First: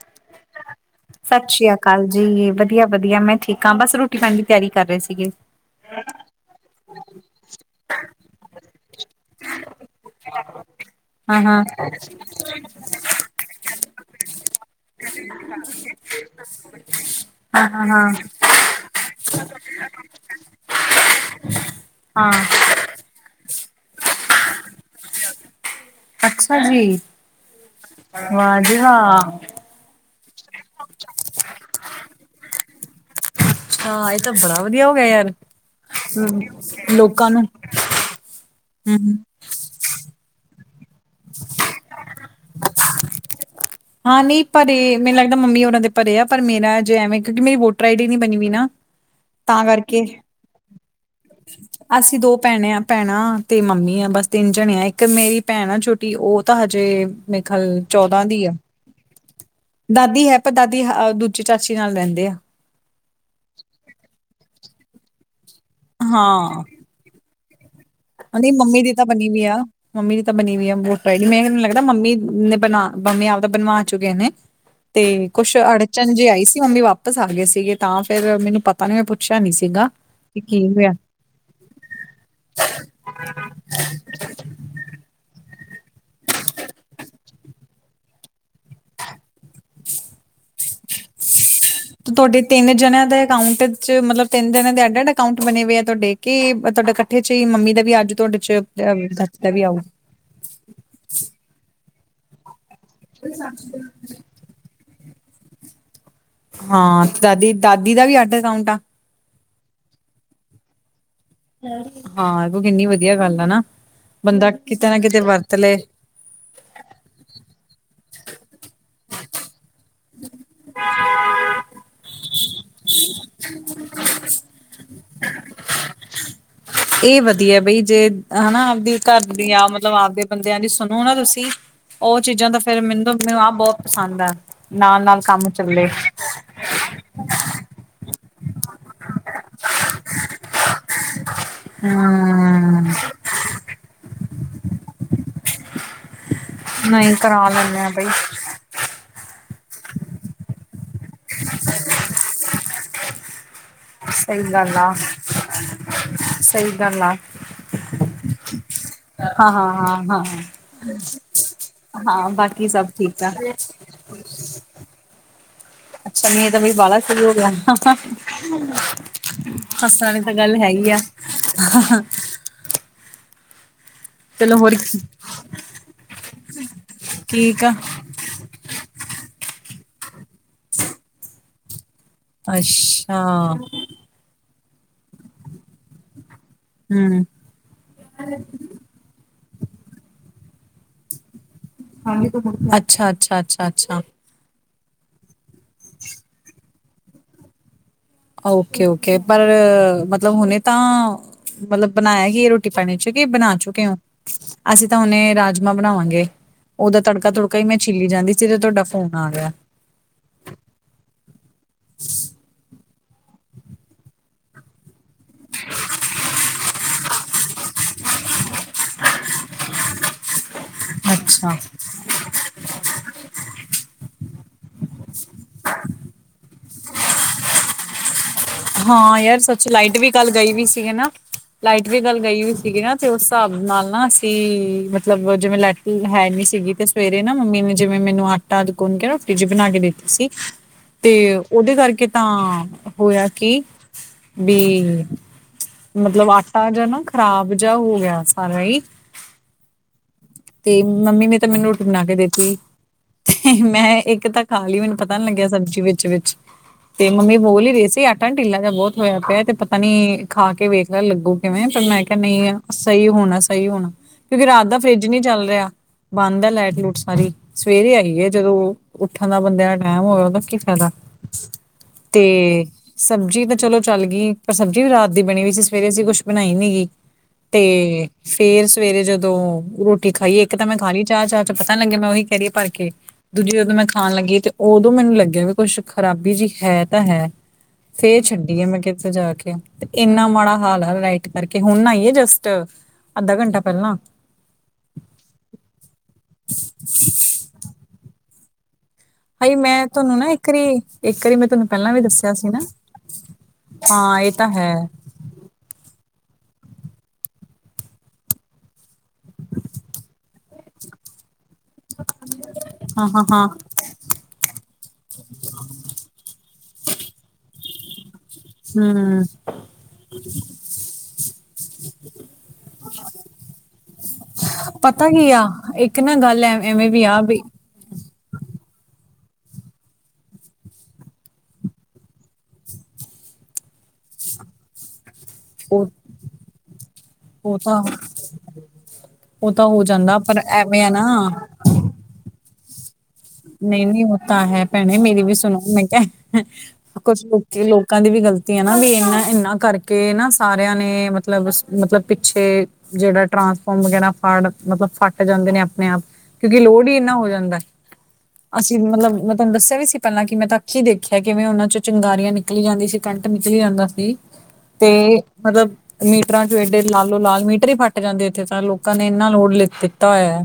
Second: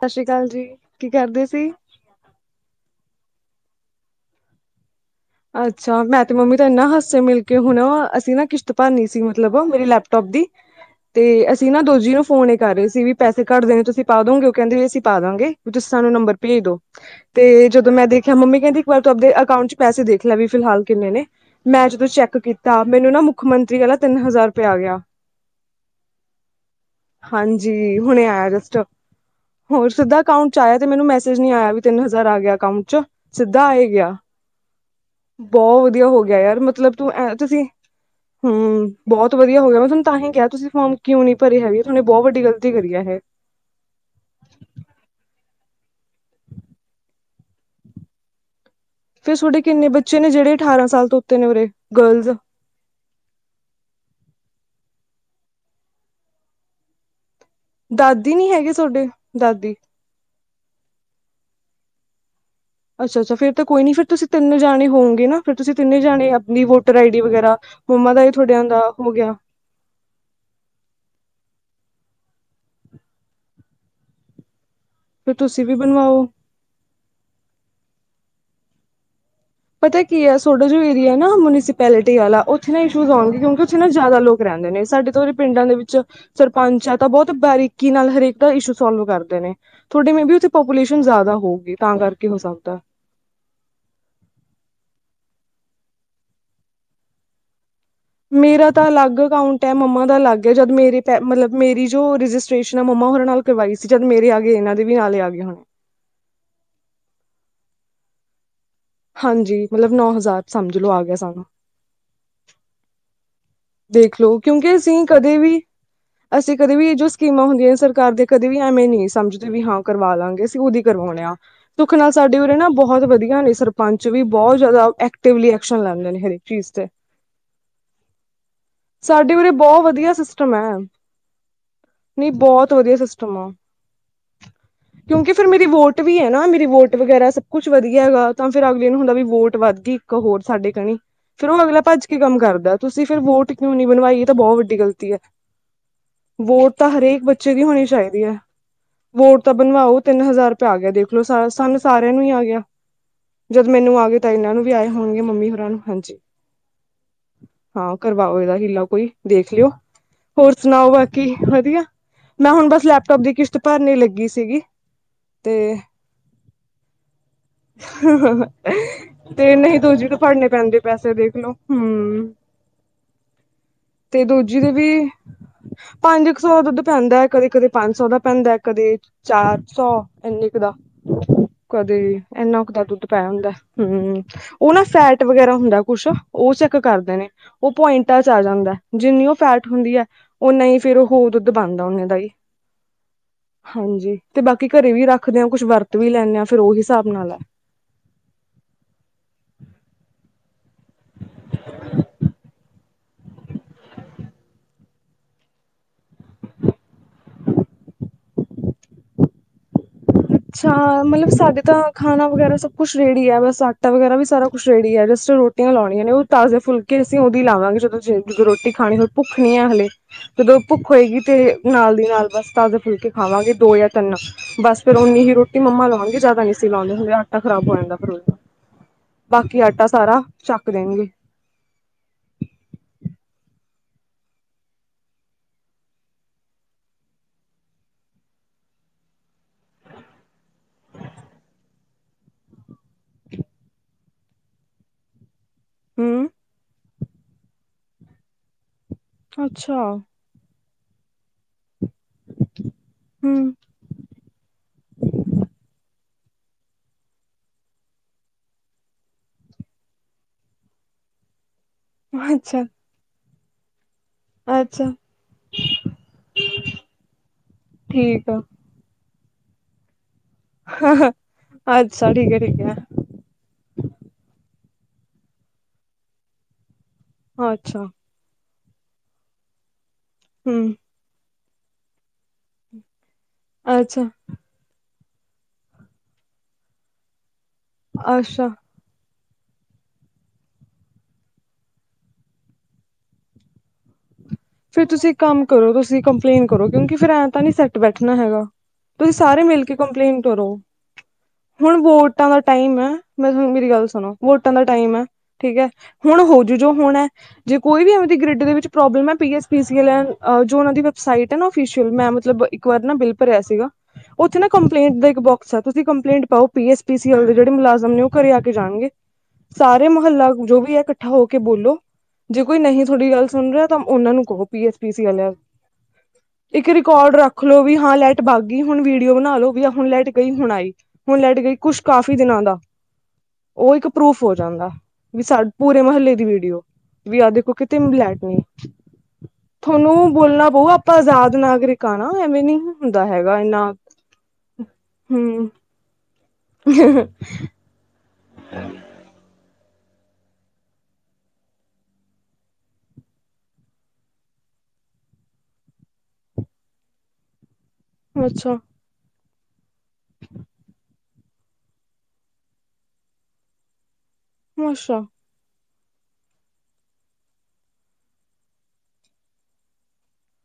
ਸਤਿ ਸ਼੍ਰੀ ਅਕਾਲ ਜੀ ਕੀ ਕਰਦੇ ਸਤਿ ਸੀ ਸ਼੍ਰੀ ਅਕਾ ਹਾਂਜੀ ਵਧੀਆ ਵਧੀਆ ਮੈਂ ਠੀਕ ਹਾਂ ਬਸ ਰੋਟੀ ਖਾਣ ਦੀ ਤਿਆਰੀ ਕਰ ਰਹੇ ਸੀਗੇ ਅੱਛਾ ਮੈਂ ਤੇ ਮੰਮੀ ਤਾਂ ਇੰਨਾ ਹਾਸੇ ਮਿਲ ਕੇ ਹੁਣ ਅਸੀਂ ਨਾ ਕਿਸ਼ਤ ਭਰਨੀ ਸੀ ਮਤਲਬ ਮੇਰੀ ਲੈਪ ਲੈਪਟੋਪ ਦੀ ਹਾਂ ਤੇ ਹਾਂ ਅਸੀਂ ਨਾ ਦੁਜੀ ਨੂੰ ਫੋਨ ਇਹ ਕਰ ਰਹੇ ਸੀ ਵੀ ਪੈਸੇ ਘੱਟ ਦੇਣੇ ਤੁਸੀਂ ਪਾ ਦੋਗੇ ਉਹ ਕਹਿੰਦੇ ਵੀ ਅਸੀਂ ਪਾ ਦਾਂਗੇ ਵੀ ਤੁਸੀਂ ਸਾਨੂੰ ਨੰਬਰ ਭੇਜ ਦੋ ਹਾਂ ਤੇ ਹਾਂ ਜਦੋਂ ਮੈਂ ਹਾਂ ਦੇਖਿਆ ਮੰਮੀ ਕਹਿੰਦੀ ਵਾਰ ਤੁ ਆਪਦੇ ਅਕਾਊਂਟ ਚ ਪੈਸੇ ਦੇਖ ਲਿਆ ਵੀ ਫਿਲਹਾਲ ਕਿੰਨੇ ਨੇ ਮੈਂ ਜਦੋਂ ਹਾਂ ਚੈੱਕ ਕੀਤਾ ਤਾਂ ਮੈਨੂੰ ਨਾ ਮੁੱਖ ਮੰਤਰੀ ਵਾਲਾ ਤਿੰਨ ਹਜ਼ਾਰ ਰੁਪਇਆ ਆ ਗਿਆ ਅੱਛਾ ਜੀ ਹਾਂਜੀ ਹੁਣੇ ਆਇਆ ਵਾਹ ਜਸਟ ਜੀ ਵਾਹ ਹੋਰ ਸਿੱਧਾ ਅਕਾਊਂਟ ਚ ਆਇਆ ਤੇ ਮੈਨੂੰ ਮੈਸੇਜ ਨਹੀਂ ਆਇਆ ਵੀ ਤਿੰਨ ਹਜ਼ਾਰ ਆ ਗਿਆ ਅਕਾਊਂਟ 'ਚ ਸਿੱਧਾ ਆ ਹੀ ਹਾਂ ਗਿਆ ਇਹ ਤਾਂ ਬੜਾ ਵਧੀਆ ਹੋ ਗਿਆ ਯਾਰ ਬਹੁਤ ਵਧੀਆ ਹੋ ਗਿਆ ਹਮ ਯਾਰ ਮਤਲਬ ਤੂੰ ਲੋਕਾਂ ਐ ਨੂੰ ਤੁਸੀਂ ਹਮ ਹਮ ਬਹੁਤ ਵਧੀਆ ਹੋ ਗਿਆ ਮੈਂ ਤੂੰ ਤਾਂ ਹੀ ਕਿਹਾ ਤੁਸੀ ਫੋਮ ਕਿਉਂ ਨਹੀਂ ਭਰੇ ਹੈਗੇ ਤੁਹਾਨੇ ਬਹੁਤ ਵੱਡੀ ਗਲਤੀ ਕਰੀ ਹੈ। ਹਾਂ ਨਹੀਂ ਭਰੇ ਮੈਨੂੰ ਲੱਗਦਾ ਮੰਮੀ ਉਹਨਾਂ ਦੇ ਭਰੇ ਆ ਪਰ ਮੇਰਾ ਅਜੇ ਐਵੇਂ ਕਿਉਂਕਿ ਮੇਰੀ ਵੋਟਰ ਆਈ ਡੀ ਨੀ ਬਣੀ ਨਾ ਫੇਰ ਤੁਹਾਡੇ ਤਾਂ ਕਿੰਨੇ ਕਰਕੇ ਬੱਚੇ ਨੇ ਜਿਹੜੇ ਅਠਾਰਾਂ ਸਾਲ ਤੋਂ ਉੱਤੇ ਨੇ ਉਰੇ ਅਸੀਂ ਗਰਲਸ ਦੋ ਭੈਣੇ ਆ ਭੈਣਾਂ ਤੇ ਮੰਮੀ ਆ ਬਸ ਤਿੰਨ ਜਣੇ ਆ ਇੱਕ ਮੇਰੀ ਭੈਣ ਆ ਛੋਟੀ ਉਹ ਤਾਂ ਹਜੇ ਮੇਖਲ ਦਾਦੀ ਨੀ ਹੈਗੇ ਤੁਹਾਡੇ ਦਾਦੀ ਦਾਦੀ ਹੈ ਪਰ ਦਾਦੀ ਹ ਦੂਜੇ ਚਾਚੀ ਨਾਲ ਰਹਿੰਦੇ ਆ। ਅੱਛਾ-ਅੱਛ ਫਿਰ ਕੋਈ ਨ ਫਿਰ ਤੁਸੀ ਤਿੰਨੇ ਜਾਣੇ ਹੋਗੇ ਨਾ ਫਿਰ ਤੁਸੀ ਤਿੰਨੇ ਜਾਣੇ ਹਾਂ, ਆਪਣੀ ਵੋਟਰ ਆਈ ਡੀ ਵਗੈਰਾ ਮੰਮਾ ਦਾ ਹੀ ਨਹੀਂ ਤੁਹਾਡਿਆਂ ਮੰਮੀ ਦਾ ਦੀ ਤਾਂ ਹੋ ਬਣੀ ਗਿਆ ਵੀ ਆ। ਮੰਮੀ ਦੀ ਤਾਂ ਬਣੀ ਹੋਈ ਹੈ ਵੋਟਰ ਆਈਡੀ ਦੀ ਮੈਨੂੰ ਲੱਗਦਾ ਮੰਮੀ ਨੇ ਬਣਾ ਮੰਮੀ ਆਪਦਾ ਬਣਵਾ ਚੁੱਕੇ ਨੇ- [inaudible] ਤੇ ਕੁਛ ਤੁਸੀਂ ਵੀ ਅੜਚਨ ਬਣਵਾਓ ਜੇ ਆਈ ਸੀ ਮੰਮੀ ਵਾਪਸ ਆ ਗਏ ਸੀਗੇ ਤਾਂ ਫੇਰ ਮੈਨੂੰ ਪਤਾ ਨੀ ਮੈ ਪੁੱਛ- ਪੁੱਛਿਆ ਨਹੀਂ ਸੀਗਾ ਪਤਾ ਹੈ ਸੋਡਾ ਕੀ ਜੋ ਹੋਇਆ। ਏਰੀਆ ਨਾ ਮੁਨਸਪੈਲਿਟੀ ਵਾਲਾ- ਉਥੇ ਨਾ ਇਸ਼ੂ ਆਉਣਗੇ ਕਿਉਕਿ ਉਥੇ ਨਾ ਜਿਆਦਾ ਲੋਕ ਰਹਿਦੇ ਨੇ ਸਾਡੇ ਤੋ ਦੇ ਪਿੰਡਾਂ ਦੇ ਵਿਚ- ਸਰਪੰਚ ਆ ਤਾਂ ਬਹੁਤ ਬਾਰੀਕੀ ਨਾਲ ਹਰੇਕ ਦਾ ਇਸ਼ੂ ਸੋਲਵ ਕਰਦੇ ਨੇ- ਤੁਹਾਡੇ ਮੇਬੀ ਉਥੇ ਪਾਪੂਲੇਸ਼ਨ ਜ਼ਿਆਦਾ ਹੋ ਗਈ ਤਾਂ ਕਰਕੇ ਹੋ ਸਕਦਾ ਨਾਂ ਦੇ ਅਕਾਊਂਟ ਚ ਮਤਲਬ ਤਿੰਨ ਦਿਨਾਂ ਦੇ ਐੱਡ ਐੱਡ ਅਕਾਊਂਟ ਬਣੇ ਹੋਏ ਆ ਤੁਹਾਡੇ ਕਿ ਤੁਹਾਡੇ ਇਕੱਠੇ ਚ ਹੀ ਮੰਮੀ ਦਾ ਵੀ ਅੱਜ ਤੁਹਾਡੇ ਚ ਮੇਰਾ ਤਾਂ ਅਹ, ਅਲੱਗ ਦਾਦੀ ਦਾ ਵੀ ਅਕਾਊਂਟ ਹੈ ਆਊ। ਮੰਮਾ ਦਾ ਅਲੱਗ ਜਦ ਮੇਰੇ ਪੈ ਮਤਲਬ ਮੇਰੀ ਜੋ ਰਜਿਸਟ੍ਰੇਸ਼ਨ ਆ ਮੰਮਾ ਹੋਰਾਂ ਨਾਲ ਕਰਵਾਈ ਸੀ ਜਦ ਮੇਰੇ ਆ ਗਏ ਇਹਨਾਂ ਦੇ ਵੀ ਨਾਲੇ ਆ ਗਏ ਹੁਣ ਹਾਂ ਤੇ ਦਾਦੀ-ਦਾਦੀ ਦਾ ਵੀ ਅੱਡ ਅਕਾਊਂਟ ਆ ਹਾਂਜੀ ਮਤਲਬ ਨੌ ਹਜ਼ਾਰ ਸਮਝ ਲਓ ਆ ਗਿਆ ਸਾਰਾ ਹਾਂ ਇਹੋ ਕਿੰਨੀ ਵਧੀਆ ਗੱਲ ਆ ਨਾ ਦੇਖਲੋ ਬੰਦਾ ਕਿਉਂਕਿ ਕਿਤੇ ਅਸੀਂ ਨਾ ਕਿਤੇ ਕਦੇ ਵਰਤ ਵੀ ਲਏ ਅਸੀਂ ਕਦੇ ਵੀ ਇਹ ਜੋ ਸਕੀਮਾਂ ਹੁੰਦੀਆਂ ਸਰਕਾਰ ਦੇ ਕਦੇ ਵੀ ਐਵੇਂ ਨਹੀਂ ਸਮਝਦੇ ਵੀ ਹਾਂ ਕਰਵਾ ਲਾਂਗੇ ਅਸੀਂ ਦੀ ਕਰਵਾਉਣੇ ਆ ਦੁੱਖ ਨਾਲ ਸਾਡੇ ਉਰੇ ਨਾ ਬਹੁਤ ਵਧੀਆ ਨੇ ਸਰਪੰਚ ਵੀ ਬਹੁਤ ਜ਼ਿਆਦਾ ਐਕਟਿਵਲੀ ਐਕਸ਼ਨ ਲੈਂਦੇ ਨੇ ਹਰੇ ਕੇ ਚੀਜ਼ ਤੇ ਇਹ ਵਧੀਆ ਬਈ ਜੇ ਹਨਾ ਆਪਦੀ ਘਰ ਸਾਡੇ ਉਰੇ ਦੀਆਂ ਬਹੁਤ ਮਤਲਬ ਵਧੀਆ ਆਪਦੇ ਸਿਸਟਮ ਬੰਦਿਆਂ ਹੈ ਦੀ ਸੁਣੋ ਨਾ ਤੁਸੀਂ ਉਹ ਨਹੀਂ ਚੀਜ਼ਾਂ ਤਾਂ ਬਹੁਤ ਫੇਰ ਵਧੀਆ ਮੈਨੂੰ ਮੈਨ ਸਿਸਟਮ ਆ ਆਹ ਬਹੁਤ ਪਸੰਦ ਆ ਨਾਲ-ਨਾਲ ਕੰਮ ਚੱਲੇ ਤ ਵਗੈਰਾ ਸਭ ਕੁਛ ਵਧੀਆ ਹੈਗਾ ਤਾਂ ਫਿਰ ਅਗਲੇ ਨੂੰ ਹੁੰਦਾ ਵੀ ਵੋਟ ਵੱਧ ਗਈ ਇੱਕ ਹੋਰ ਸਾਡੇ ਕਣੀ ਫੇਰ ਉਹ ਅਗਲਾ ਭੱਜ ਕੇ ਕੰਮ ਕਰਦਾ ਹਮ ਤੁਸੀਂ ਫਿਰ ਵੋਟ ਕਿਉ ਨੀ ਬਨਵਾਈ? ਏ ਤਾਂ ਬੋਅ ਵਡੀ ਗਲਤੀ ਐ। ਵੋਟ ਤਾਂ ਨਹੀਂ ਹਰੇਕ ਕਰਾ ਬੱਚੇ ਦੀ ਲੈਂਦੇ ਹੋਣੀ ਆ ਬਈ ਚਾਹੀਦੀ ਐ। ਵੋਟ ਤਾਂ ਬਣਵਾਓ, ਤਿੰਨ ਹਜ਼ਾਰ ਰੁਪੈ ਆ ਗੈ ਦੇਖਲੋ, ਸਾ ਸਾਨੂੰ ਸਾਰੇ ਨੂੰ ਈ ਆ ਗਿਆ। ਜਦ ਮੈਨੂੰ ਆ ਗੇ, ਤਾਂ ਇਹਨਾਂ ਸਹੀ ਨੂੰ ਵੀ ਆਏ ਹੋਣਗੇ, ਮੰਮੀ ਹੋਰਾਂ ਨੂੰ, ਹਾਂਜੀ। ਸੲੀ ਗੱਲ ਆ। ਹਾਂ, ਕਰਵਾਓ ਏਦਾ ਹੀਲਾ। ਕੋਈ ਹਾਂ ਦੇਖ ਲਿਓ, ਹਾਂ ਹਾਂ ਹਾਂ ਹੋਰ ਸੁਣਾਓ ਬਾਕੀ, ਵਧੀਆ? ਹਾਂ ਮੈ ਬਾਕੀ ਹੁਣ ਬਸ ਸਭ ਲੈਪਟੋਪ ਠੀਕ ਆ ਦੀ ਕਿਸ ਤ ਭਰਨੇ ਲੱਗੀ ਸੀਗੀ, ਤੇ ਅਛਾ, ਨੀ ਏਤਾਂ ਬਈ ਬਾਲਾ ਸਹੀ ਓ ਗਿਆ, ਹਾਸਾ ਆਲੀ ਤਾਂ ਗੱਲ ਹੈਗੀ ਐ। ਤੇ ਵੇਖਲੋ, ਹੂੰ। ਤੇ ਚਲੋ ਦੂਜੀ ਹੋਰ ਦੇਵੀ ਪੰਜ ਕ ਸੌ ਦ ਦੁੱਧ ਪੈਂਦੈ, ਠੀਕ ਕਦੇ-ਕਦੇ ਆ ਪੰਜ ਸੌ ਦਾ ਪੈਂਦੈ। ਕਦੀ ਚਾਰ ਸੌ, ਏਨੇ ਕ ਦਾ, ਕਦੇ ਏਨਾ ਕ ਤਾ ਦੁੱਧ ਅੱਛਾ ਪੈਂਦੈ, ਹੁੰ, ਓ ਨਾ ਫੈਟ ਵਗੈਰਾ ਹੁੰਦੈ ਕੁਛ, ਓਸ ਕ ਕਰਦੇ ਹੂੰ ਨੇ, ਓ ਪੁਆਇੰਟਾਂ 'ਚ ਆ ਜਾਦੈ, ਜਿੰਨੀ ਓ ਫੈਟ ਹੁੰਦੀ ਐ, ਓਨਾ ਈ ਫੇਰ ਓ ਹੋਰ ਦੁੱਧ ਪਾਂਦਾ ਓਨੇ ਦਾ ਈ, ਹਾਂਜੀ ਤੋਂ ਮੁੜ ਕੇ ਅੱਛਾ ਅੱਛਾ ਅੱਛਾ ਅੱਛਾ ਹਾਂਜੀ। ਤੇ ਬਾਕੀ, ਘਰੇ ਵੀ ਰੱਖਦੇ ਆ, ਕੁਸ਼ ਵਰਤ ਵੀ ਲੈਨੇ ਆ, ਫਿਰ ਓ ਹਿਸਾਬ ਨਾਲ ਐ। ਓਕੇ-ਓਕੇ, ਪਰ ਮਤਲਬ ਹੁਨੇ ਤਾਂ ਮਲਬ, ਬਨਾਇਆ ਕੀ ਏ ਰੋਟੀ ਪਾਣੀ 'ਚ? ਕਿ ਬਨਾ ਚੁਕੇ ਓ। ਅਸੀ ਤਾਂ ਹੁਨੇ ਰਾਜਮਾਂ ਬਣਾਵਾਗੇ। ਓਦਾ ਤੜਕਾ-ਤੁੜਕਾ ਈ ਮੈ ਛਿਲੀ ਜਾਦੀ ਸੀ, ਤੇ ਤੁਹਾਡਾ ਫੋਨ ਆ ਗਿਆ। ਅਛਾ, ਮਲਬ ਸਾਡੇ ਤਾਂ ਖਾਣਾ ਵਗੈਰਾ ਸਭ ਕੁਸ਼ ਰੇਡੀ ਐ, ਬਸ ਆਟਾ ਵਗੈਰਾ ਵੀ ਸਾਰਾ ਕੁਸ਼ ਰੇਡੀ ਐ। ਜਸਟ ਰੋ ਟੀਆਂ ਲਾਉਣੀਆਂ ਨੇ, ਓ ਤਾਜੇ ਫੁੱਲਕੇ ਅਸੀ ਓਦੀ ਲਾਵਾਂਗੇ, ਜਦੋ ਜੇ ਰੋਟੀ ਖਾਣੀ ਹੁਈ ਭੁੱਖ ਨੀ ਆ ਹਲੇ, ਜਦੋ ਭੁੱਖ ਹੋਏਗੀ ਤੇ ਅੱਛਾ ਨਾਲ ਦੀ ਨਾਲ ਬਸ ਤਾਜੇ ਫੁਲਕੇ ਖਾਵਾਂਗੇ ਦੋ ਯਾ ਤਿੰਨ ਬਸ। ਫੇਰ ਓਨੀ ਹੀ ਰੋਟੀ ਮੰਮਾ ਲੋਣਗੇ ਜਾਦਾ ਨੀਂ ਅਸੀ ਲੋਂਦੇ ਹੁੰਦੇ, ਆਟਾ ਖਰਾਬ ਹੋ ਯਾਂਦਾ ਫੇਰ ਓ ਹਾਂ ਯਾਰ, ਸੱਚ ਲਾਈਟ ਵੀ ਕਲ ਗਈ ਵੀ ਚੱਕ ਸੀਗੀ ਦੇਣਗੇ ਨਾ। ਲਾਈਟ ਵੀ ਕਲ ਗਈ ਓਈ ਸੀਗੀ ਨਾ, ਤੇ ਉਸ ਹਿਸਾਬ ਨਾਲ ਨਾ ਅਸੀ, ਮਤਲਬ ਜਿਵੇ ਲੈਟ ਹੈ ਨੀ ਸੀਗੀ, ਤੇ ਸਵੇਰੇ ਨਾ ਮੰਮੀ ਨੇ ਜਿਵੇਂ ਮੈਨੂੰ ਆਟਾ ਗੁਨਕੇ ਨਾ, ਫਿਜ ਬਨਾ ਕੇ ਦੇਤੀ ਸੀ। ਤੇ, ਓਡੇ ਕਰਕੇ ਤਾਂ ਹੋਇਆ ਕੀ, ਵੀ ਹੂੰ ਮਤਲਬ ਆਟਾ ਜੇਆ ਨਾ, ਖ਼ਰਾਬ ਜੇਆ ਹੋ ਗਿਆ ਸਾਰਾ ਈ। ਅੱਛਾ। ਤੇ ਮੰਮੀ ਨੇ ਤਾਂ ਮੈਨੂੰ [unintelligible] ਈ ਬਣਾ ਕੇ ਦੇਤੀ, ਹੂੰ ਤੇ ਮੈਂ ਇੱਕ ਤਾਂ ਖਾ ਲੀ ਮੈਨੂੰ ਪਤਾ ਨੀ ਲੱਗਿਆ ਸਬਜ਼ੀ ਵਿੱਚ ਵਿਚ। ਤੇ ਮੰਮੀ ਬੋਲ ਹੀ ਰੲੇ ਸੀ, ਆਟਾ ਨ ਢਿੱਲਾ ਜੇਆ ਬੋਤ ਹੋਇਆ ਪਿਐ, ਤੇ ਪਤਾ ਨੀ ਖਾ ਕੇ ਵੇਖ ਲ ਲੱਗੂ ਕਿਵੇ, ਪਰ ਮੈ ਕਿਐ ਨਈ ਐ, ਅੱਛਾ ਸੲੀ ਹੋਣੈ-ਸਹੀ ਹੋਣੈ, ਕਿਉਕਿ ਰਾਤ ਦਾ ਅੱਛਾ ਫਰਿ ਜ ਨੀ ਚੱਲ ਰਿਹਾ, ਬੰਦ ਐ ਲੈਟ-ਲੂਟ ਸਾਰੀ, ਸਵੇਰੇ ਆਈ ਐ, ਠੀਕ ਆ ਜਦੋ ਉੱਠਣ ਦਾ ਬੰਦੇ ਆ ਟੈਮ ਹੋਵ, ਓਦਾ ਕੀ ਫਾਇਦਾ, ਅੱਛਾ ਠੀਕ ਹੈ ਠੀਕ ਤੇ ਹੈ ਸਬਜ਼ੀ ਤੇ ਚਲੋ ਚੱਲ ਗੀ, ਪਰ ਸਬਜ਼ੀ ਵੀ ਰਾਤ ਦੀ ਬਣੀ ਹੋਈ ਸੀ, ਸਵੇਰੇ ਅਸੀ ਕੁਸ਼ ਬਣਾਈ ਨੀ ਗੀ। ਅੱਛਾ ਤੇ, ਫੇਰ ਸਵੇਰੇ ਜਦੋ ਰੋਟੀ ਖਾਈ, ਇਕ ਹੂੰ ਤਾਂ ਮੈ ਖਾਲੀ ਚਾ- ਚਾ 'ਚ ਪਤਾ ਨੀ ਲੱਗੇ, ਮੈ ਓਈ ਕੈਅ ਰੀ ਭਰ ਕੇ, ਦੂਜੀ ਜਦੋ ਮੈ ਅੱਛਾ ਖਾਣ ਲੱਗੀ ਤੇ ਓਦੋ ਮੈਨੂੰ ਲੱਗਿਐ ਵੀ ਕੁਸ਼ ਖਰਾਬੀ ਜੀ ਹੈ ਤਾਂ ਹੈ। ਫੇਰ ਅੱਛਾ ਛਡੀ ਐ ਮੈ ਕਿਥ ਜਾ ਕੇ ਤ ਏਨਾ ਮਾੜਾ ਹਾਲ ਐ ਲਾਈਟ ਕਰਕੇ, ਹੁਣ ਆਈਏ ਜਸਟ, ਅੱਧਾ ਘੰਟਾ ਪੈਲਾਂ। ਫੇਰ ਤੁਸੀ ਇ ਕਮ ਕਰੋ, ਤੁਸੀਂ ਕੰਪਲੇਨ ਕਰੋ, ਕਿਉਕਿ ਫਿਰ ਐਂ ਤਾਂ ਨੀਂ ਸੈਟ ਬੈਠਣਾ ਹੈਗਾ। ਤੁਹੀਂ ਸਾਰੇ ਹਾਏ ਮਿਲ ਕੇ ਮੈਂ ਤੁਹਾਨੂੰ ਕੰਪਲੇਨ ਨਾ ਕਰੋ, ਇੱਕ ਵਾਰੀ ਇੱਕ ਵਾਰੀ ਮੈਂ ਤੁਹਾਨੂੰ ਹੁਣ ਪਹਿਲਾਂ ਵੀ ਵੋਟਾਂ ਦੱਸਿਆ ਦਾ ਸੀ ਨਾ ਟਾਈਮ ਐ। ਮੈਂ ਤੁ ਮੇਰੀ ਗੱਲ ਸੁਣੋ, ਹਾਂ ਇਹ ਤਾਂ ਵੋਟਾ ਦਾ ਹੈ ਟਾਈਮ ਐ। ਠੀਕ ਐ, ਹੁਣ ਹੋਜੂ ਜੋ ਹੋਣੈ, ਜੇ ਕੋਈ ਵੀ ਐਵਦੀ ਗਰਿਡ ਦੇ ਵਿੱਚ ਪ੍ਰੋਬਲਮ ਐ ਪੀ ਐਸ ਪੀ ਸੀ ਐਲ ਐ, ਅ ਜੋ ਓਨਾਂ ਦੀ ਵੈਬਸਾਈਟ ਐ ਨਾ ਓਫੀਸ਼ਅਲ, ਮੈਂ ਮਤਲਬ ਇੱਕ ਵਾਰ ਨਾ ਹਾਂ ਬਿਲ ਹਾਂ ਭਰਿਆ ਹਾਂ ਸੀਗਾ ਓਥੇ ਨਾ ਕੰਪਲੇਂਟ ਦਾ ਇੱਕ ਬੋਕਸ ਆ, ਤੁਸੀਂ ਕੰਪਲੇਂਟ ਪਾਓ ਪੀ ਐਸ ਪੀ ਸੀ ਐਲ ਦੇ ਜਿਹੜੇ ਮੁਲਾਜ਼ਮ ਨੇ ਓ ਘਰੇ ਆ ਜਾਨਗੇ ਹੂੰ ਸਾਰੇ ਮੋਹਲਾ ਜੋ ਵੀ ਹੈ ਕੱਠਾ ਹੋਕੇ ਬੋਲੋ, ਜੇ ਕੋਈ ਨਹੀਂ ਥੋਡੀ ਗਾੱਲ ਸੁਨ ਰੇਆ ਤਾਂ ਓਨਾਂ ਨੂੰ ਕਹੋ ਪੀ ਐਸ ਪੀ ਸੀ ਪਤਾ ਕੀ ਆਲੇ, ਆ ਇੱਕ ਨਾ ਗੱਲ ਐ ਇੱਕ ਐਵੇਂ ਵੀ ਰਿਕੋਡ ਆ ਰਾੱਖ ਲੋ। ਵੀ ਹਾਂ ਲੈਟ ਬਾਗੀ ਹੁਨ ਵੀਡੀਓ ਬਨਾਲੋ ਵੀ ਹੁਨ ਲੈਟ ਗਈ ਹੁਨ ਆਈ। ਹੁਨ ਲੈਟ ਗਈ ਕੁਛ ਕਾਫੀ ਦਿਨਾਂ ਦਾ, ਓ ਇੱਕ ਪਰੂਫ ਹੋ ਜਾਂਦਾ, ਵੀ ਸਾ ਪੂਰੇ ਉਹ ਮਹੱਲੇ ਦੀ ਵੀਡੀਓ, ਵੀ ਆ ਦੇਖੋ ਉਹ ਕਿਤੇ ਤਾਂ ਬਲੈਟ ਨੀ। ਉਹ ਤਾਂ ਹੋ ਥੋਨੂੰ ਜਾਂਦਾ ਪਰ ਬੋਲਨਾ ਪਊ ਐਵੇਂ ਆ ਆਪਾਂ ਨਾ ਆਜ਼ਾਦ ਨਾਗਰਿਕ ਆ ਨਾ ਐਵੇਂ ਨੀ ਹੁੰਦਾ ਹੈਗਾ ਇੰਨਾ ਨਈ-ਨਈ ਓ ਤਾ ਹੈ ਪੈਣੇ ਮੇਰੀ ਵੀ ਹੂੰ ਸੁਣੋ ਮੈਂ ਕੇਆ ਕੁੱਛ ਲੁਚੇ ਲੋਕ ਲੋਕਾਂ ਦੀ ਵੀ ਗ਼ਲਤੀ ਏ ਨਾ ਬਈ ਏਨਾ-ਏਨਾ ਕਰਕੇ ਨਾ ਸਾਰੇਆਂ ਨੇ ਮਤਲਬ, ਮਤਲਬ ਪਿੱਛੇ ਜੇੜਾ ਟਰਾਂਸਫੋਮ ਵਗੈਰਾ ਫੜ ਮਤਲਬ ਫਟ ਜਾਂਦੇ ਨੇ ਆਪਨੇ ਆਪ ਕਯੋਂਕਿ ਲੋੜ ਈ ਏਨਾ ਹੋ ਜਾਂਦਾ। ਅੱਛਾ ਅਸੀ ਮਤਲਬ ਮੈਂ ਤੋਆਨੂੰ ਦੱਸੇਆ ਵੀ ਸੀ। ਪੈਂਲਾਂ ਕਿ ਮੈਂ ਤਾਂ ਅੱਚੀ ਦੇਖਿਆ ਕਿਵੇਂ ਓਨਾਂ ਚੋ ਚਿੰਗਾਰੀਆਂ ਨਿਕਲੀ ਯਾਂਦੀ ਸੀ, ਕੰਟ ਨਿਕਲੀ ਯਾਂਦਾ ਸੀ। ਤੇ ਅੱਛਾ ਮਤਲਬ ਮੀਟਰਾਂ ਚ ਏਡੇ ਲਾਲੋ ਲਾਲ ਮੀਟਰ ਈ ਫਾੱਟ ਜਾਂਦੇ ਇੱਥੇ ਤਾਂ ਲੋਕਾਂ ਨੇ ਇੰਨਾ ਲੋੜ ਲ ਦਿੱਤਾ ਹੋਏਆ।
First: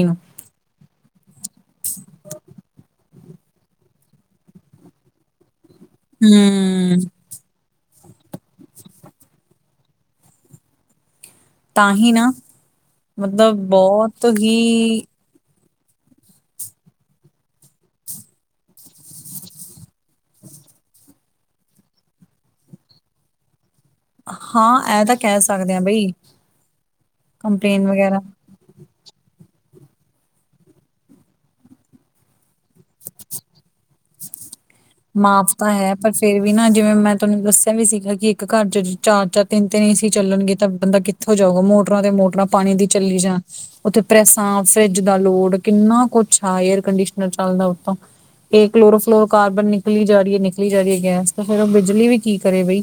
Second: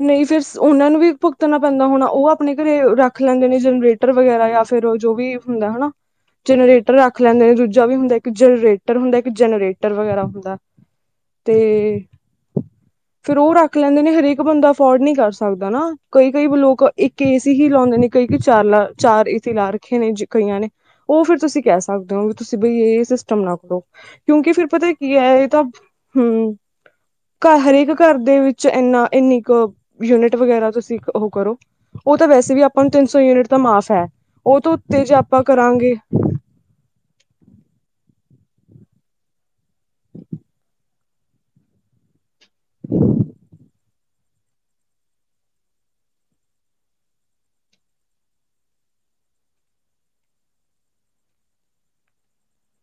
ਨਈ ਫੇਰ ਓਨਾਂ ਨੂੰ ਵੀ ਭੁਗਤਨਾ ਪੈਂਦਾ ਹੋਣਾ ਓ ਆਪਣੇ ਘਰੇ ਰਾ ਰੱਖ ਲੈਂਦੇ ਨੇ ਜਨਰੇਟਰ ਵਗੈਰਾ ਯਾਂ, ਫੇਰ ਜੋ ਵੀ ਹੁੰਦਾ ਹਨਾ ਜਨਰੇਟਰ ਹੂੰ ਰਾੱਖ ਰੱਖ ਲੈਂਦੇ ਨੇ ਦੂਜਾ ਵੀ ਹੁੰਦਾ ਇੱਕ ਜਨਰੇਟਰ ਹੁੰਦਾ, ਇੱਕ ਜਨਰੇਟਰ ਵਗੈਰਾ ਹੁੰਦਾ। ਤਾਂ ਤੇ, ਹੀ ਨਾ ਫੇਰ ਓ ਮਤਲਬ ਰਾੱਖ ਲੈਂਦੇ ਨੇ ਬਹੁਤ ਹਰੇਕ ਹੀ ਬੰਦਾ ਅਫੋਡ ਨੀ ਕਰ ਸਕਦਾ ਨਾ ਕਈ-ਕਈ ਲੋਕ ਇੱਕ ਏਸੀ ਹੀ ਲਾਓਦੇ ਨੇ, ਕਈ-ਕਈ ਚਾਰ ਲਾ ਚਾਰ ਏਸੀ ਲਾ ਰੱਖੇ ਨੇ ਜ ਕਈਆਂ ਨੇ, ਓ ਫੇਰ ਤੁਸੀ ਕੈ ਸਕਦੇ ਓ ਵੀ ਤੁਸੀ ਬਈ ਏ ਸਿਸਟਮ ਨਾ ਕਰੋ। ਕਯੋਂਕਿ ਫਿਰ ਪਤਾ ਹਾਂ ਇਹ ਕੀ ਐ ਕਹਿ ਏ ਤਾਂ ਸਕਦੇ ਹਾਂ ਬਈ ਹੂੰ, ਘਾੱਰ ਕੰਪਲੇਨ ਹਰੇਕ ਘਾੱਰ ਵਗੈਰਾ ਦੇ ਵਿੱਚ ਚ ਐਨਾ ਇੰਨੀ ਕ ਯੂਨਿਟ ਵਗੈਰਾ ਤੁਸੀ ਓ ਕਰੋ। ਓ ਤਾ ਵੈਸੇ ਵੀ ਆਪਾ ਨੂੰ ਤਿੰਨ ਸੌ ਯੂਨਿਟ ਤਾ ਮਾਫ਼ ਐ, ਓਤੋ ਉਤੇ ਜੇ ਆਪਾਂ ਮਾਫ਼ ਤਾਂ ਕਰਾਂਗੇ ਹੈ ਪਰ ਫਿਰ ਵੀ ਨਾ ਜਿਵੇਂ ਮੈਂ ਤੋਨੂੰ ਦੱਸੇਆ ਵੀ ਸੀਗਾ ਕਿ ਇੱਕ ਘਾੱਰ ਚ ਚਾਰ-ਚਾਰ, ਤਿੰਨ-ਤਿੰਨ ਏਸੀ ਚੱਲਨਗੇ ਤਾ ਬੰਦਾ ਕਿ ਹੋ ਜਾਊ ਮੋਟਰਾਂ ਤੇ ਮੋਟਰਾਂ ਪਾਨੀ ਦੀ ਚੱਲੀ ਜਾਨ ਓਥੇ ਪ੍ਰੈਸਾਂ, ਫਰੇਜ ਦਾ ਲੋੜ, ਕਿੰਨਾ ਕੋਛ ਆ ਏਰ ਕੰਡੀਸ਼ਨਰ ਚਲਦਾ ਓਤੋਂ ਏ ਕਲੋਰੋਫਲੋਰ ਕਾਰਬਨ ਨੇ ਨਿਕਲੀ ਜਾਰੀ ਏ ਨਿਕਲੀ ਜਾਰੀ ਏ ਗੈਸ ਤੇ ਫੇਰ ਓ ਬਿਜਲੀ ਵੀ ਕੀ ਕਰੇ ਬਈ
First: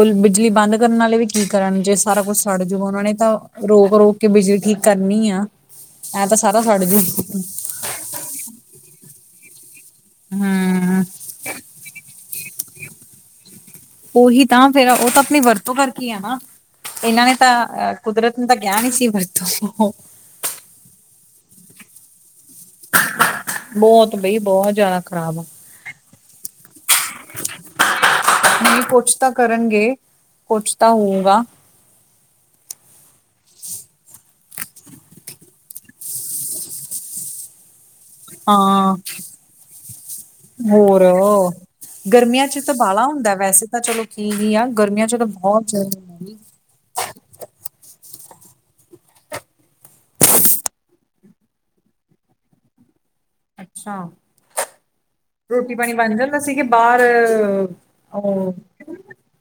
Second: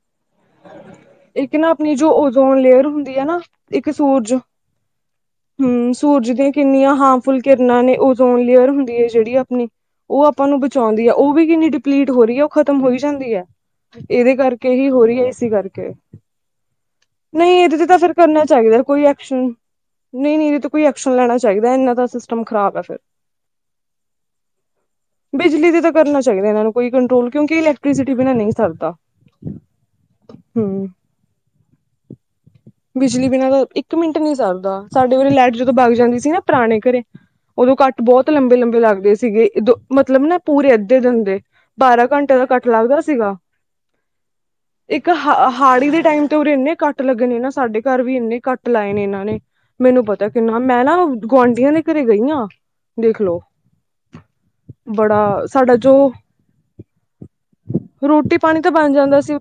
ਓ ਬਿਜਲੀ ਬਾੰਦ ਕਰਨ ਆਲੇ ਵੀ ਕੀ ਇੱਕ ਨਾ ਕਰਨ ਜੇ ਆਪਣੀ ਜੋ ਸਾਰਾ ਕੁੱਛ ਓਜ਼ੋਨ ਸੜ ਜੂਗਾ ਲੇਅਰ ਓਨਾਂ ਨੇ ਹੁੰਦੀ ਹੈ ਤਾ ਨਾ ਇੱਕ ਰੋਕ-ਰੋਕ ਕੇ ਸੂਰਜ ਬਿਜਲੀ ਠੀਕ ਕਰਨੀ ਆ। ਹੂੰ, ਐਂ ਸੂਰਜ ਤਾਂ ਦੀਆਂ ਸਾਰਾ ਸੜ ਕਿੰਨੀਆਂ ਜੂ ਹਾਮਫੁੱਲ ਕਿਰਨਾ ਨੇ ਉ ਜ਼ੋਨ ਲੇਅਰ ਹੁੰਦੀ ਏ ਜੇੜੀ ਆਪਣੀ, ਓ ਆਪਾ ਨੂੰ ਹੂੰ ਬਚੋਂਦੀ ਐ ਓ ਵੀ ਕਿੰਨੀ ਡਿਪਲੀਟ ਹੋਰੀ ਐ। ਖਤਮ ਹੋਈ ਜਾਂਦੀ ਐ, ਏਦੇ ਉਹੀ ਤਾਂ ਕਰਕੇ ਹੀ ਫੇਰ ਉਹ ਹੋਰੀ ਤਾਂ ਐ। ਆਪਣੀ ਇਸੀ ਵਰਤੋਂ ਕਾਰਕੇ, ਕਰਕੇ ਆ ਨਾ। ਇਹਨਾਂ ਨੇ ਨਈ ਏਦੇ ਤੇ ਤਾਂ ਤਾ ਫੇਰ ਕੁਦਰਤ ਕਰਨਾ ਨੇ ਤਾਂ ਕਿਹਾ ਚਾਈਦਾ ਨੀ ਕੋਈ ਸੀ ਐਕਸ਼ਨ ਵਰਤੋਂ। ਨਈ-ਨਈ ਏਦੇ ਤੇ ਕੋਈ ਐਕਸ਼ਨ ਲੈਣਾ ਚਾਈਦਾ ਏਨਾ ਦਾ ਸਿਸਟਮ ਖਰਾਬ ਐ ਫਿਰ, ਬਹੁਤ ਬਈ ਬਹੁਤ ਜ਼ਿਆਦਾ ਖ਼ਰਾਬ ਆ ਬਿਜਲੀ ਦੀ ਤਾ ਕਰਨਾ ਚਾਈਦਾ ਏਨਾ ਨੂੰ ਕੋਈ ਕੰਟਰੋਲ ਕਯੋਂਕਿ ਇਲੇਕਟ੍ਰੀਸੀਟੀ ਬਿਨਾ ਨਈ ਸਾਰਦਾ। ਤਾ ਕਰਨਗੇ, ਕੋਛ ਤਾ ਹੋਊਗਾ। ਬਿਜਲੀ ਬਿਨਾ ਦਾ ਇੱਕ ਮਿੰਟ ਨੀ ਸਾਰਦਾ, ਸਾਡੇ ਉਰੇ ਲੈਟ ਜਦੋ ਬਾਗ ਜਾਂਦੀ ਸੀ ਨਾ ਪਰਾਣੇ ਘਰੇ ਓਦੋ ਕਾੱਟ ਬੋਤ ਲੰਬੇ-ਲੰਬੇ ਹਾਂ ਲਾੱਗਦੇ ਸੀਗੇ, ਇਦੋ ਮਤਲਬ ਨਾ ਪੂਰੇ ਅੱਧੇ ਹੋਰ ਦੇਨ ਦੇ। ਬਾਰਾਂ ਘੰਟੇ ਦਾ ਗਰਮੀਆਂ ਚ ਕਾੱਟ ਤਾਂ ਲਾੱਗਦਾ ਬਾਲਾ ਹੁੰਦਾ ਸੀਗਾ। ਵੈਸੇ ਚਲੋ [unintelligible] ਆ। ਗਰਮੀਆਂ ਇੱਕ ਚ ਤਾਂ ਹਾ ਬਹੁਤ ਹਾੜੀ ਦੇ ਟਾਈਮ ਤੇ ਜ਼ਰੂਰੀ ਉਰੇ ਇੰਨੇ ਕਾੱਟ ਲੱਗਣੇ ਨਾ ਸਾਡੇ ਘਰ ਵੀ ਇੰਨੇ ਕਾੱਟ ਲਾਏ ਨੇ ਏਨਾ ਨੇ। ਮੈਨੂੰ ਪਤਾ ਕਿੰਨਾ ਮੈਂ ਨਾ ਗੁਆਂਢੀਆਂ ਦੇ ਘਰੇ ਗਈ ਆਂ, ਦੇਖਲੋ ਅੱਛਾ। ਬੜਾ ਰੋਟੀ ਸਾਡਾ ਪਾਣੀ ਜੋ ਬਨ ਜਾਂਦਾ ਸੀਗੇ ਬਾਰ, ਓ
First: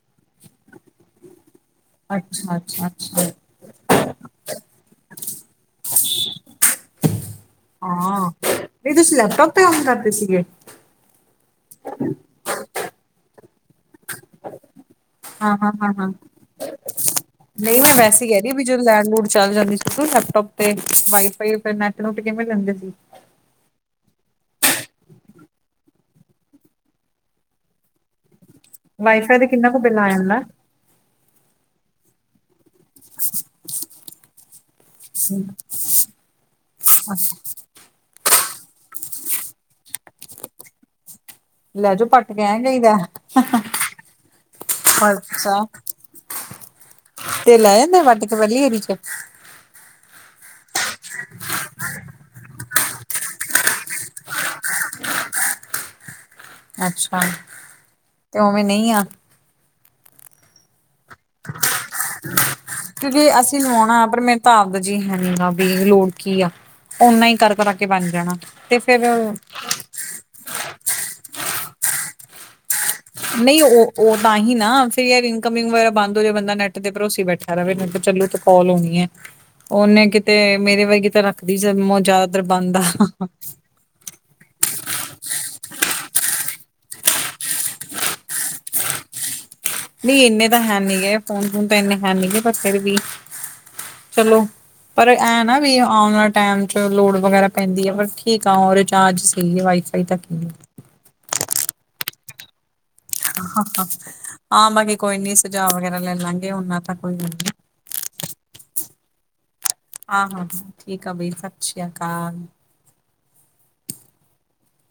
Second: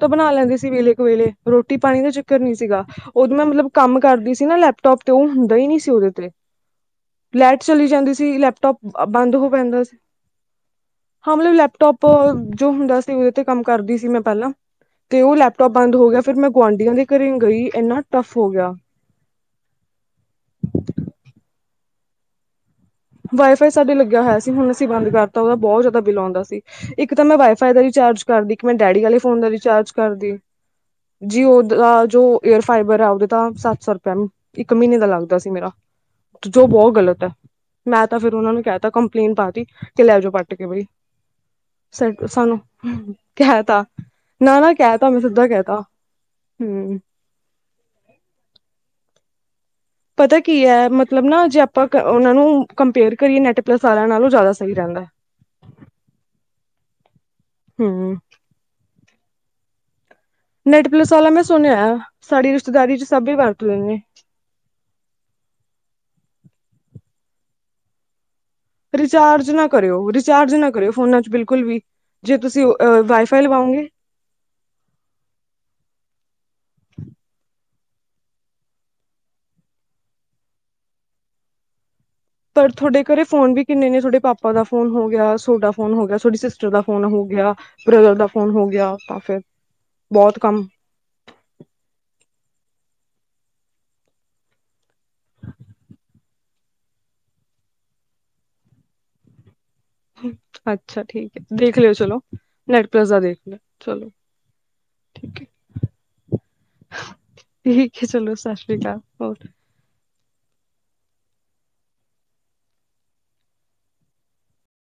ਬਨਾ ਲੈਂਦੀ ਸੀ ਵੇਲੇ ਕੁ ਵੇਲੇ ਰੋਟੀ ਪਾਣੀ ਦਾ ਚੱਕਰ ਨੀ ਅੱਛਾ ਸੀਗਾ ਅੱਛਾ ਅੱਛਾ ਓਦੋਂ ਮਤਲਬ ਕਾੰਮ ਕਰਦੀ ਸੀ ਨਾ ਲੈਪਟੋਪ ਤੇ ਓ ਹੁੰਦਾ ਈ ਨੀ ਸੀ ਓਦੇ ਤੇ। ਲੈਟ ਚਲੀ ਜਾਂਦੀ ਹਾਂ ਸੀ ਲੈਪਟੋਪ ਨਹੀਂ ਤੁਸੀਂ ਬਾੰਦ ਹੋ ਲੈਪਟੋਪ ਤੇ ਪੈਂਦਾ ਕੰਮ ਸੀ। ਕਰਦੇ ਸੀਗੇ ਹਾਂ ਮਤਲਬ ਲੈਪਟੋਪ ਜੋ ਹੁੰਦਾ ਸੀ ਓਦੇ ਤੇ ਕਾੰਮ ਕਰਦੀ ਸੀ ਮੈਂ ਪੈਲਾਂ। ਹਾਂ ਹਾਂ ਹਾਂ ਹਾਂ, ਗੁਆਂਢੀਆਂ ਦੇ ਘਰੇ ਗਈ ਨਹੀਂ ਨਾ ਇੰਨਾ ਵੈਸੇ ਹੀ ਟਫ ਹੋ ਕਦੀ ਵੀ ਗਿਆ ਜਦੋਂ ਲੈਡ ਲੋੋਡ ਚੱਲ ਜਾਂਦੀ ਸੀ ਲੈਪਟੋਪ ਤੇ, ਵਾਈਫਾਈ ਤੇ ਨੈਟ ਨੂੱਟ ਕਿਵੇਂ ਲੈਂਦੇ ਸੀ। ਵਾਈਫਾਈ ਸਾਡੇ ਲੱਗਿਆ ਹੋਇਆ ਸੀ ਹੁਣ ਅਸੀਂ ਬੰਦ ਕਰਤਾ ਉਹਦਾ ਬਹੁਤ ਜ਼ਿਆਦਾ ਬਿੱਲ ਆਉਂਦਾ ਸੀ। ਇੱਕ ਤਾਂ ਮੈਂ ਵਾਈਫਾਈ ਦਾ ਰਿਚਾਰਜ ਕਰਦੀ, ਇੱਕ ਮੈਂ ਡੈਡੀ ਵਾਲੇ ਵਾਈਫਾਈ ਫੋਨ ਤੇ ਦਾ ਕਿੰਨਾ ਕੁ ਰਿਚਾਰਜ ਬਿੱਲ ਆ ਕਰਦੀ। ਜਾਂਦਾ ਜੀਓ ਦਾ ਜੋ ਏਅਰ ਫਾਈਬਰ ਹੈ ਉਹਦੇ ਤਾਂ ਸੱਤ ਸੌ ਰੁਪਈਆ ਮਹੀਨਾ! ਇੱਕ ਮਹੀਨੇ ਦਾ ਲੱਗਦਾ ਸੀ ਮੇਰਾ, ਜੋ ਬਹੁਤ ਗ਼ਲਤ ਹੈ। ਮੈਂ ਤਾਂ ਫਿਰ ਉਹਨਾਂ ਨੂੰ ਕਹਿਤਾ ਕੰਪਲੇਂਨ ਪਾਤੀ, ਕਿ ਲੈ ਜਾਓ ਪੱਟ ਕੇ ਬਈ। ਲੈ ਜਾਓ ਪੱਟ ਕੇ ਸਾਨੂੰ ਐ ਕਹੀਦਾ ਕਹਿ ਤਾ, ਨਾ ਨਾ ਕਹਿਤਾ ਮੈਂ ਸਿੱਧਾ ਅੱਛਾ ਕਹਿਤਾ। ਹਮ। ਤੇ ਲੈ ਮੈਂ ਵੱਟ ਕੇ ਪਹਿਲੀ ਵਾਰੀ 'ਚ। ਪਤਾ ਕੀ ਹੈ ਮਤਲਬ ਨਾ ਜੇ ਆਪਾਂ ਉਹਨਾਂ ਨੂੰ ਕੰਪੇਅਰ ਕਰੀਏ ਨੈਟ ਪਲਸਿਆਂ ਨਾਲੋਂ ਜ਼ਿਆਦਾ ਸਹੀ ਰਹਿੰਦਾ ਹੈ। ਹਮ। ਅੱਛਾ, ਹੂੰ। ਤੇ ਉਵੇਂ ਨਹੀਂ ਆ ਨੈਟਪਲਸ ਵਾਲਾ ਮੈਂ ਸੁਣਿਆ, ਸਾਡੀ ਰਿਸ਼ਤੇਦਾਰੀ 'ਚ ਸਭ ਹੀ ਵਰਤਦੇ ਨੇ। ਤਾਬਦ ਜੀ ਹੈਨੀ ਆ ਵੀ ਲੋੜ ਕੀ ਆ, ਓਨਾ ਹੀ ਕਰ ਕਰਾਕੇ ਬਣ ਜਾਣਾ। ਤੇ ਫੇਰ ਰਿਚਾਰਜ ਨਾ ਕਰਿਓ, ਰਿਚਾਰਜ ਨਾ ਕਰਿਓ ਫੋਨਾ 'ਚ ਬਿਲਕੁਲ ਵੀ ਜੇ ਤੁਸੀਂ ਵਾਈਫਾਈ ਨਹੀਂ ਲਵਾਓਗੇ ਉਹ ਉਹ ਤਾਂ ਹੀ ਨਾ, ਫਿਰ ਯਾਰ ਇਨਕਮਿੰਗ ਵਗੈਰਾ ਬੰਦ ਹੋ ਜਾਵੇ ਬਦਾ ਨੈਟ ਤੇ ਭਰੋਸੀ ਬੈਠਾ ਰਹੇ ਚਲੋ ਕਾਲ ਹੋਣੀ ਹੈ। ਉਹਨੇ ਕਿਤੇ ਮੇਰੇ ਵਰਗੀ ਕਿਤੇ ਰੱਖਦੀ ਸੀ ਜ਼ਿਆਦਾਤਰ ਬੰਦ ਆ। ਕਿੰਨੇੇ ਤੁਹਾਡੇ ਪਾਪਾ ਦਾ ਫੋਨ ਹੋ ਗਿਆ, ਤੁਹਾਡਾ ਫੋਨ ਹੋ ਗਿਆ, ਤੁਹਾਡੀ ਸਿਸਟਰ ਦਾ ਫੋਨ ਹੋ ਗਿਆ। ਬ੍ਰਦਰ ਦਾ ਫੋਨ ਹੋ ਗਿਆ, ਤਾਂ ਫਿਰ। ਨਹੀਂ ਬਹੁਤ ਇੰਨੇ ਤਾਂ ਕੰਮ ਹੈ ਨੀ ਗਏ, ਫੋਨ ਫੋਨ ਤਾਂ ਇੰਨੇ ਹੈ ਨੀਗੇ ਪਰ ਫੇਿਰ ਵੀ ਚਲੋ। ਪਰ ਇਹ ਨਾ ਵੀ ਆਉਣ ਵਾਲੇ ਟਾਈਮ 'ਚ ਲੋੜ ਵਗੈਰਾ ਪੈਂਦੀ ਹੈ ਪਰ ਠੀਕ ਆ ਉਹ ਰਿਚਾਰਜ ਸੀ ਵਾਈ ਅੱਛਾ, ਠੀਕ ਹੈ ਦੇਖ ਲਿਓ ਚਲੋ। ਨੈਟ ਪਲੱਸ ਦਾ ਦੇਖ ਲਿਓ ਚਲੋ ਹਾਂ ਬਾਕੀ ਕੋਈ ਨੀ ਠੀਕ ਹੈ ਸੁਝਾਅ ਵਗੈਰਾ ਲੈ ਲਾਂਗੇ ਨਾ ਤਾਂ ਕੋਈ ਠੀਕ ਹੈ ਚਲੋ, ਸਤਿ ਸ਼੍ਰੀ ਅਕਾਲ ਹੋਰ ਹਾਂ ਹਾਂ ਠੀਕ ਆ ਬਾਈ, ਸਤਿ ਸ਼੍ਰੀ ਅਕਾਲ।